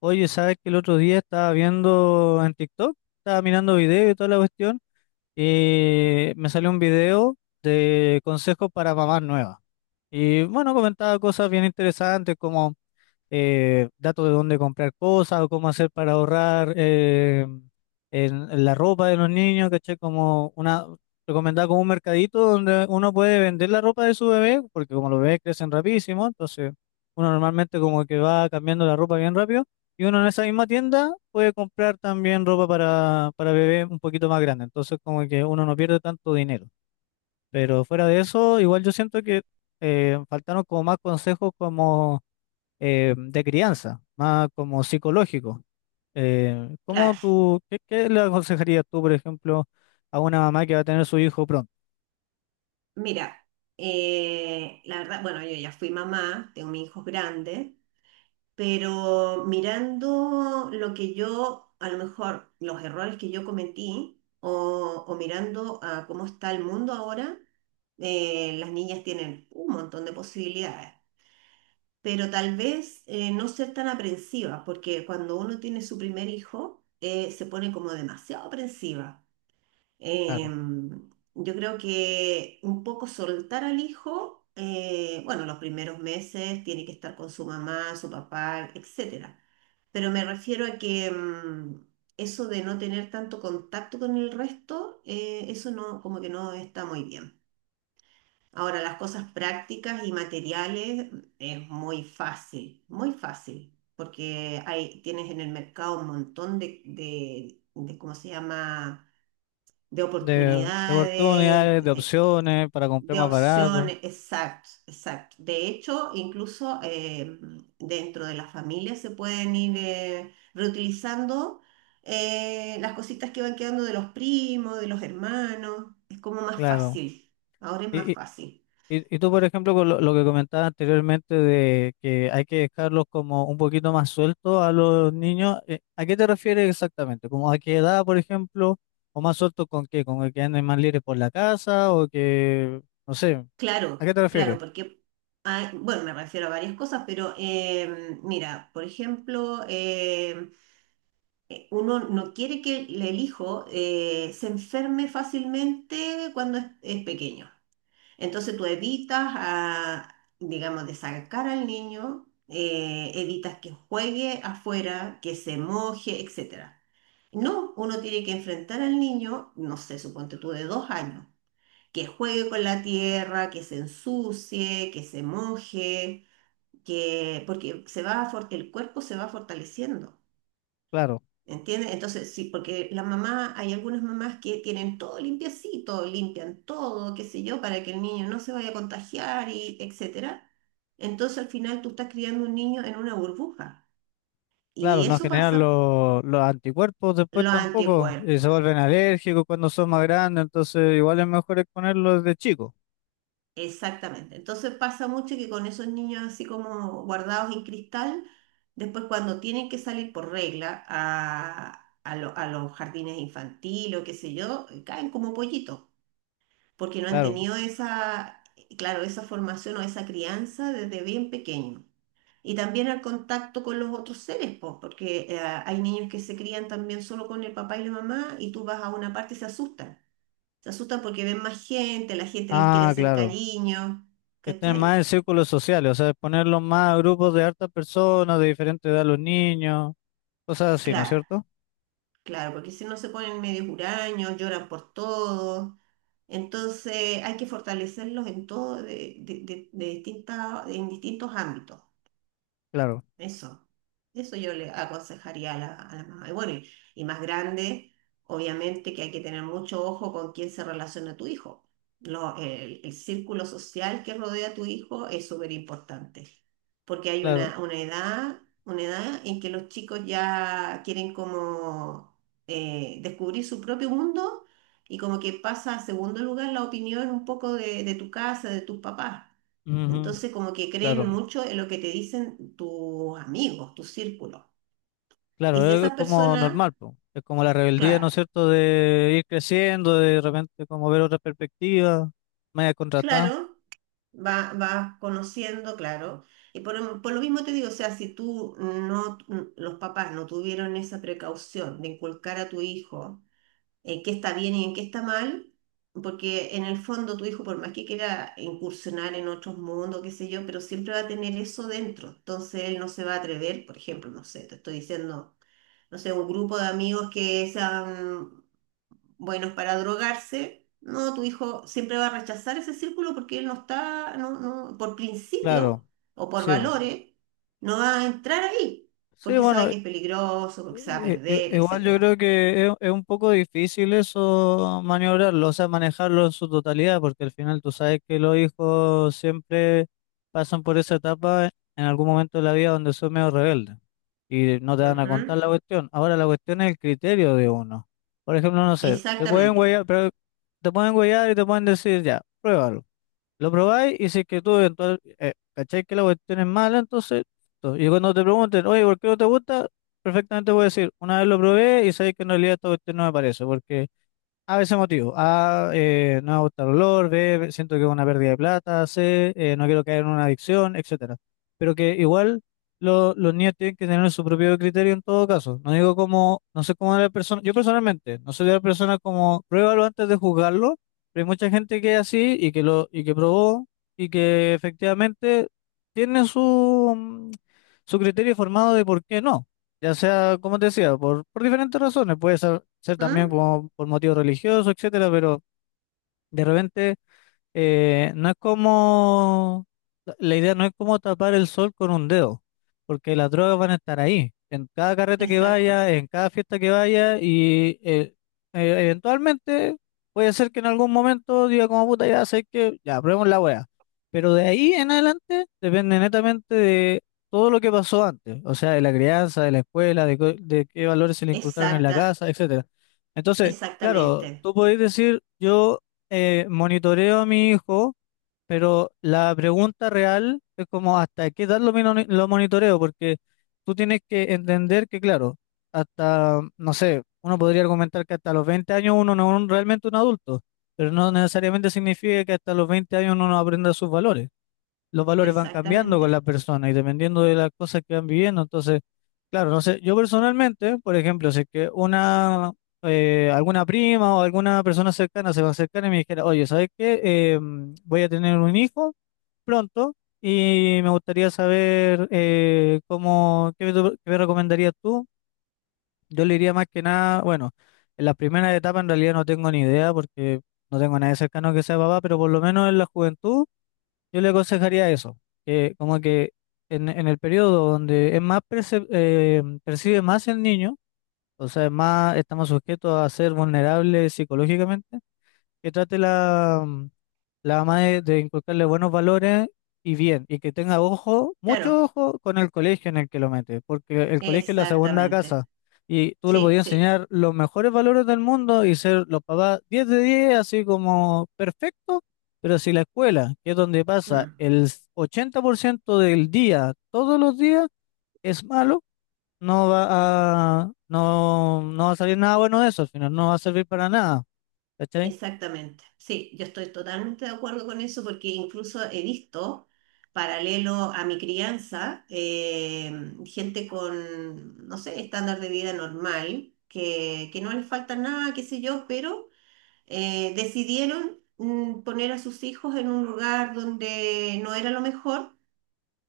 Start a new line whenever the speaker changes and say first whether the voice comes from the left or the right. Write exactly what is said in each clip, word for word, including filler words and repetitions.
left: Oye, ¿sabes que el otro día estaba viendo en TikTok? Estaba mirando videos y toda la cuestión. Y me salió un video de consejos para mamás nuevas. Y bueno, comentaba cosas bien interesantes como eh, datos de dónde comprar cosas o cómo hacer para ahorrar eh, en, en la ropa de los niños, ¿cachai? Como una, recomendada como un mercadito donde uno puede vender la ropa de su bebé, porque como los bebés crecen rapidísimo, entonces uno normalmente como que va cambiando la ropa bien rápido, y uno en esa misma tienda puede comprar también ropa para, para bebé un poquito más grande, entonces como que uno no pierde tanto dinero. Pero fuera de eso, igual yo siento que eh, faltaron como más consejos como eh, de crianza, más como psicológico. Eh, ¿cómo
right: Claro,
left: tú, qué, qué le aconsejarías tú, por ejemplo, a una mamá que va a tener su hijo pronto?
right: mira, eh, la verdad, bueno, yo ya fui mamá, tengo mis hijos grandes, pero mirando lo que yo, a lo mejor los errores que yo cometí, o, o mirando a cómo está el mundo ahora, eh, las niñas tienen un montón de posibilidades, pero tal vez eh, no ser tan aprensiva, porque cuando uno tiene su primer hijo, eh, se pone como demasiado aprensiva.
left: Claro,
right: Em, yo creo que un poco soltar al hijo, eh, bueno, los primeros meses tiene que estar con su mamá, su papá, etcétera. Pero me refiero a que mm, eso de no tener tanto contacto con el resto, eh, eso no, como que no está muy bien. Ahora, las cosas prácticas y materiales mm, es muy fácil, muy fácil, porque hay, tienes en el mercado un montón de, de, de ¿cómo se llama? De
left: de, de
right: oportunidades,
left: oportunidades, de
right: eh,
left: opciones para comprar
right: de
left: más barato,
right: opciones, exacto, exacto. De hecho, incluso eh, dentro de la familia se pueden ir eh, reutilizando eh, las cositas que van quedando de los primos, de los hermanos. Es como más
left: claro.
right: fácil, ahora es más
left: Y, y,
right: fácil.
left: y y tú, por ejemplo, con lo, lo que comentabas anteriormente de que hay que dejarlos como un poquito más sueltos a los niños, eh, ¿a qué te refieres exactamente? ¿Como a qué edad, por ejemplo? ¿O más sueltos con qué? ¿Con el que anden más libres por la casa? ¿O que, no sé, ¿a
right: Claro,
left: qué te refieres?
right: claro, porque, hay- bueno, me refiero a varias cosas, pero eh, mira, por ejemplo, eh, eh, uno no quiere que el el hijo eh, se enferme fácilmente cuando es, es pequeño. Entonces tú evitas, a, digamos, de sacar al niño, eh, evitas que juegue afuera, que se moje, etcétera. No, uno tiene que enfrentar al niño, no sé, suponte tú de dos años, que juegue con la tierra, que se ensucie, que se moje, que, porque se va a for- el cuerpo se va fortaleciendo.
left: Claro,
right: ¿Entiendes? Entonces, sí, porque la mamá, hay algunas mamás que tienen todo limpiecito, limpian todo, qué sé yo, para que el niño no se vaya a contagiar y etcétera. Entonces, al final tú estás criando un niño en una burbuja.
left: claro,
right: Y
left: no
right: eso
left: generan
right: pasa
left: lo- los anticuerpos después
right: los
left: tampoco, y
right: anticuerpos.
left: se vuelven alérgicos cuando son más grandes, entonces igual es mejor exponerlos desde chico,
right: Exactamente. Entonces pasa mucho que con esos niños así como guardados en cristal, después cuando tienen que salir por regla a, a lo- a los jardines infantiles o qué sé yo, caen como pollitos. Porque no han
left: claro.
right: tenido esa, claro, esa formación o esa crianza desde bien pequeño. Y también el contacto con los otros seres, po, porque eh, hay niños que se crían también solo con el papá y la mamá y tú vas a una parte y se asustan. Se asustan porque ven más gente, la gente les quiere
left: Ah,
right: hacer
left: claro,
right: cariño,
left: que estén más
right: ¿cachai?
left: en círculos sociales, o sea, exponerlos más a grupos de hartas personas, de diferente edad los niños, cosas así, ¿no es
right: Claro,
left: cierto?
right: claro, porque si no se ponen medio huraños, lloran por todo. Entonces hay que fortalecerlos en todo, de, de- de- de distintas, en distintos ámbitos.
left: Claro,
right: Eso, eso yo le aconsejaría a la, a la mamá. Y bueno, y, y más grande, obviamente que hay que tener mucho ojo con quién se relaciona tu hijo. Lo- el, el círculo social que rodea a tu hijo es súper importante, porque hay
left: claro,
right: una, una edad, una edad en que los chicos ya quieren como eh, descubrir su propio mundo y como que pasa a segundo lugar la opinión un poco de, de tu casa, de tus papás.
left: ujú,
right: Entonces, como que creen
left: claro,
right: mucho en lo que te dicen tus amigos, tu círculo. Y si
left: claro, es
right: esas
left: como
right: personas,
left: normal, po. Es como la rebeldía, ¿no
right: claro,
left: es cierto?, de ir creciendo, de repente como ver otra perspectiva, media contratada,
right: claro, va- vas conociendo, claro. Y por, por lo mismo te digo, o sea, si tú no, los papás no tuvieron esa precaución de inculcar a tu hijo en qué está bien y en qué está mal, porque en el fondo tu hijo, por más que quiera incursionar en otros mundos, qué sé yo, pero siempre va a tener eso dentro. Entonces él no se va a atrever, por ejemplo, no sé, te estoy diciendo no sé, un grupo de amigos que sean buenos para drogarse, no, tu hijo siempre va a rechazar ese círculo porque él no está, no, no, por
left: claro,
right: principio o por
left: sí.
right: valores, no va a entrar ahí,
left: Sí,
right: porque sabe
left: bueno,
right: que es peligroso, porque se va a
left: i-
right: perder,
left: i- igual yo creo
right: etcétera.
left: que es, es un poco difícil eso maniobrarlo, o sea, manejarlo en su totalidad, porque al final tú sabes que los hijos siempre pasan por esa etapa en algún momento de la vida donde son medio rebeldes y no te van a
right: Ujú.
left: contar la cuestión. Ahora la cuestión es el criterio de uno. Por ejemplo, no sé, te pueden
right: Exactamente.
left: huellar, pero te pueden huellar y te pueden decir ya, pruébalo. Lo probáis y si es que tú eventual, eh, cachai que la cuestión es mala, entonces, to- y cuando te pregunten, oye, ¿por qué no te gusta? Perfectamente puedes decir, una vez lo probé y sabéis que en realidad esta cuestión no me parece, porque a veces motivo. A, eh, no me gusta el olor, B, siento que es una pérdida de plata, C, eh, no quiero caer en una adicción, etcétera. Pero que igual lo- los niños tienen que tener su propio criterio en todo caso. No digo como, no sé cómo la persona, yo personalmente, no soy de la persona como, pruébalo antes de juzgarlo, pero hay mucha gente que es así y que lo, y que probó y que efectivamente tiene su, mm, su criterio formado de por qué no. Ya sea, como te decía, por, por diferentes razones. Puede ser ser también
right: ¿Mm?
left: como por motivos religiosos, etcétera, pero de repente eh, no es como, la idea no es como tapar el sol con un dedo, porque las drogas van a estar ahí, en cada carrete que vaya,
right: Exacto.
left: en cada fiesta que vaya, y eh, eh, eventualmente puede ser que en algún momento diga como puta, ya sé que ya, probemos la wea. Pero de ahí en adelante depende netamente de todo lo que pasó antes, o sea, de la crianza, de la escuela, de, co- de qué valores se le inculcaron en la
right: Exacta,
left: casa, etcétera. Entonces, claro,
right: exactamente.
left: tú podés decir, yo eh, monitoreo a mi hijo, pero la pregunta real es como hasta qué edad lo, mino- lo monitoreo, porque tú tienes que entender que, claro, hasta, no sé, uno podría argumentar que hasta los veinte años uno no es un- realmente un adulto, pero no necesariamente significa que hasta los veinte años uno no aprenda sus valores. Los valores van cambiando con la
right: Exactamente.
left: persona y dependiendo de las cosas que van viviendo, entonces... Claro, no sé, yo personalmente, por ejemplo, si es que una, eh, alguna prima o alguna persona cercana se va a acercar y me dijera, oye, ¿sabes qué? Eh, mm, voy a tener un hijo pronto y me gustaría saber eh, cómo, qué me, tu- qué me recomendarías tú. Yo le diría más que nada, bueno, en las primeras etapas en realidad no tengo ni idea porque no tengo a nadie cercano que sea papá, pero por lo menos en la juventud. Yo le aconsejaría eso, que como que en, en el periodo donde es más perce- eh, percibe más el niño, o sea, es más estamos sujetos a ser vulnerables psicológicamente, que trate la, la mamá de, de inculcarle buenos valores y bien, y que tenga ojo,
right: Claro,
left: mucho ojo con el colegio en el que lo mete, porque el colegio es la segunda casa
right: exactamente.
left: y tú le
right: Sí,
left: podías
right: sí.
left: enseñar los mejores valores del mundo y ser los papás diez de diez así como perfecto, pero si la escuela, que es donde pasa
right: Mm.
left: el ochenta por ciento del día, todos los días, es malo, no va a, no, no va a salir nada bueno de eso, al final no va a servir para nada, ¿cachai?
right: Exactamente, sí, yo estoy totalmente de acuerdo con eso porque incluso he visto, paralelo a mi crianza, eh, gente con, no sé, estándar de vida normal, que, que no les falta nada, qué sé yo, pero eh, decidieron mm, poner a sus hijos en un lugar donde no era lo mejor,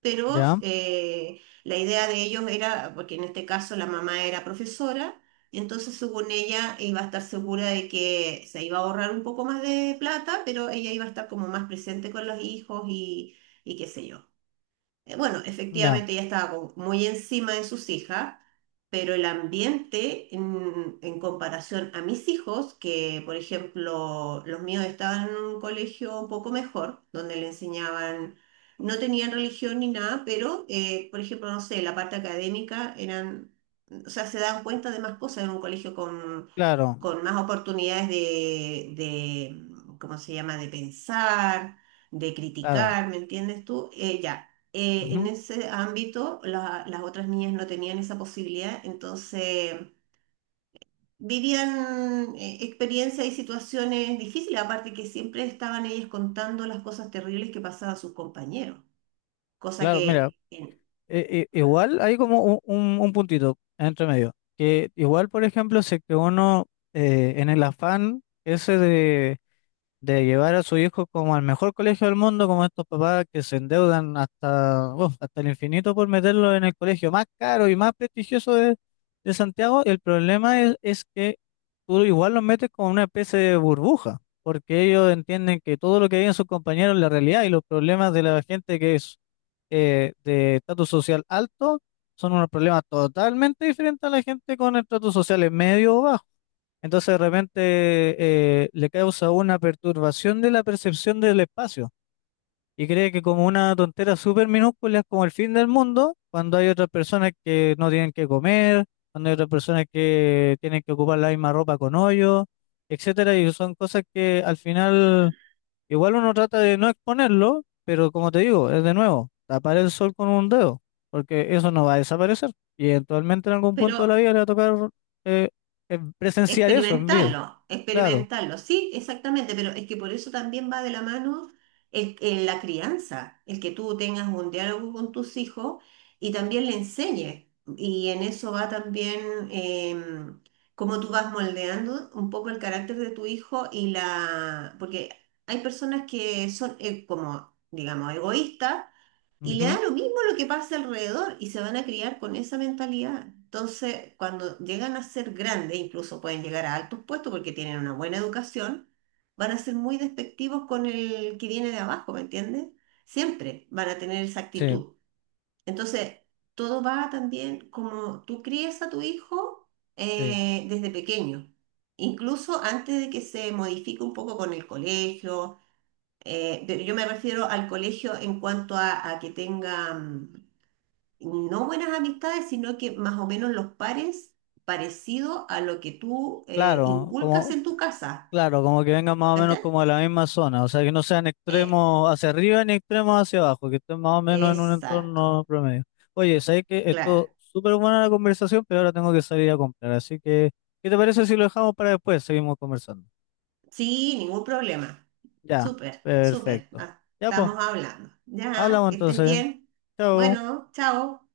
right: pero
left: ¿Ya?
right: eh, la idea de ellos era, porque en este caso la mamá era profesora, entonces según ella iba a estar segura de que se iba a ahorrar un poco más de plata, pero ella iba a estar como más presente con los hijos y, y qué sé yo. Eh, Bueno,
left: No,
right: efectivamente ella estaba como muy encima de sus hijas, pero el ambiente en, en comparación a mis hijos, que por ejemplo los míos estaban en un colegio un poco mejor, donde le enseñaban, no tenían religión ni nada, pero eh, por ejemplo, no sé, la parte académica eran, o sea, se dan cuenta de más cosas en un colegio con,
left: claro,
right: con más oportunidades de, de, ¿cómo se llama? De pensar, de
left: claro.
right: criticar, ¿me entiendes tú? Eh, ya, eh,
left: Ujú.
right: en ese ámbito la- las otras niñas no tenían esa posibilidad, entonces vivían eh, experiencias y situaciones difíciles, aparte que siempre estaban ellas contando las cosas terribles que pasaban a sus compañeros, cosa
left: Claro, mira,
right: que, en-
left: eh, eh, igual hay como un, un- un puntito entre medio, que igual, por ejemplo, si es que uno eh, en el afán ese de llevar a su hijo como al mejor colegio del mundo, como estos papás que se endeudan hasta, uf, hasta el infinito por meterlo en el colegio más caro y más prestigioso de, de Santiago, el problema es, es que tú igual los metes como una especie de burbuja, porque ellos entienden que todo lo que viven sus compañeros es la realidad y los problemas de la gente que es eh, de estatus social alto son unos problemas totalmente diferentes a la gente con estatus social medio o bajo. Entonces de repente eh, le causa una perturbación de la percepción del espacio y cree que como una tontera súper minúscula es como el fin del mundo, cuando hay otras personas que no tienen que comer, cuando hay otras personas que tienen que ocupar la misma ropa con hoyo, etcétera, y son cosas que al final igual uno trata de no exponerlo, pero como te digo, es de nuevo, tapar el sol con un dedo, porque eso no va a desaparecer y eventualmente en algún punto de la
right: pero
left: vida le va a tocar eh, eh, presenciar eso en vida.
right: experimentarlo,
left: Claro,
right: experimentarlo, sí, exactamente, pero es que por eso también va de la mano el, el- la crianza, el que tú tengas un diálogo con tus hijos y también le enseñes. Y en eso va también em, cómo tú vas moldeando un poco el carácter de tu hijo y la... Porque hay personas que son eh, como, digamos, egoístas y le
left: ujú.
right: da lo mismo lo que pase alrededor y se van a criar con esa mentalidad. Entonces, cuando llegan a ser grandes, incluso pueden llegar a altos puestos porque tienen una buena educación, van a ser muy despectivos con el que viene de abajo, ¿me entiendes? Siempre van a tener esa
left: Sí,
right: actitud. Entonces, todo va también como tú crías a tu hijo
left: sí,
right: eh, desde pequeño, incluso antes de que se modifique un poco con el colegio, eh, pero yo me refiero al colegio en cuanto a, a que tenga mm, no buenas amistades, sino que más o menos los pares parecido a lo que tú eh,
left: claro,
right: inculcas
left: como,
right: en tu casa.
left: claro, como que vengan más o menos
right: ¿Cachai?
left: como de la misma zona, o sea, que no sean
right: Eh,
left: extremos hacia arriba ni extremos hacia abajo, que estén más o menos en un
right: exacto,
left: entorno promedio. Oye, sabes que
right: claro.
left: esto súper buena la conversación, pero ahora tengo que salir a comprar, así que, ¿qué te parece si lo dejamos para después? Seguimos conversando.
right: Sí, ningún problema.
left: Ya,
right: Súper, súper.
left: perfecto.
right: Ah,
left: Ya, pues,
right: estamos hablando. Ya,
left: hablamos
right: que estés
left: entonces.
right: bien.
left: Chao.
right: Bueno, chao.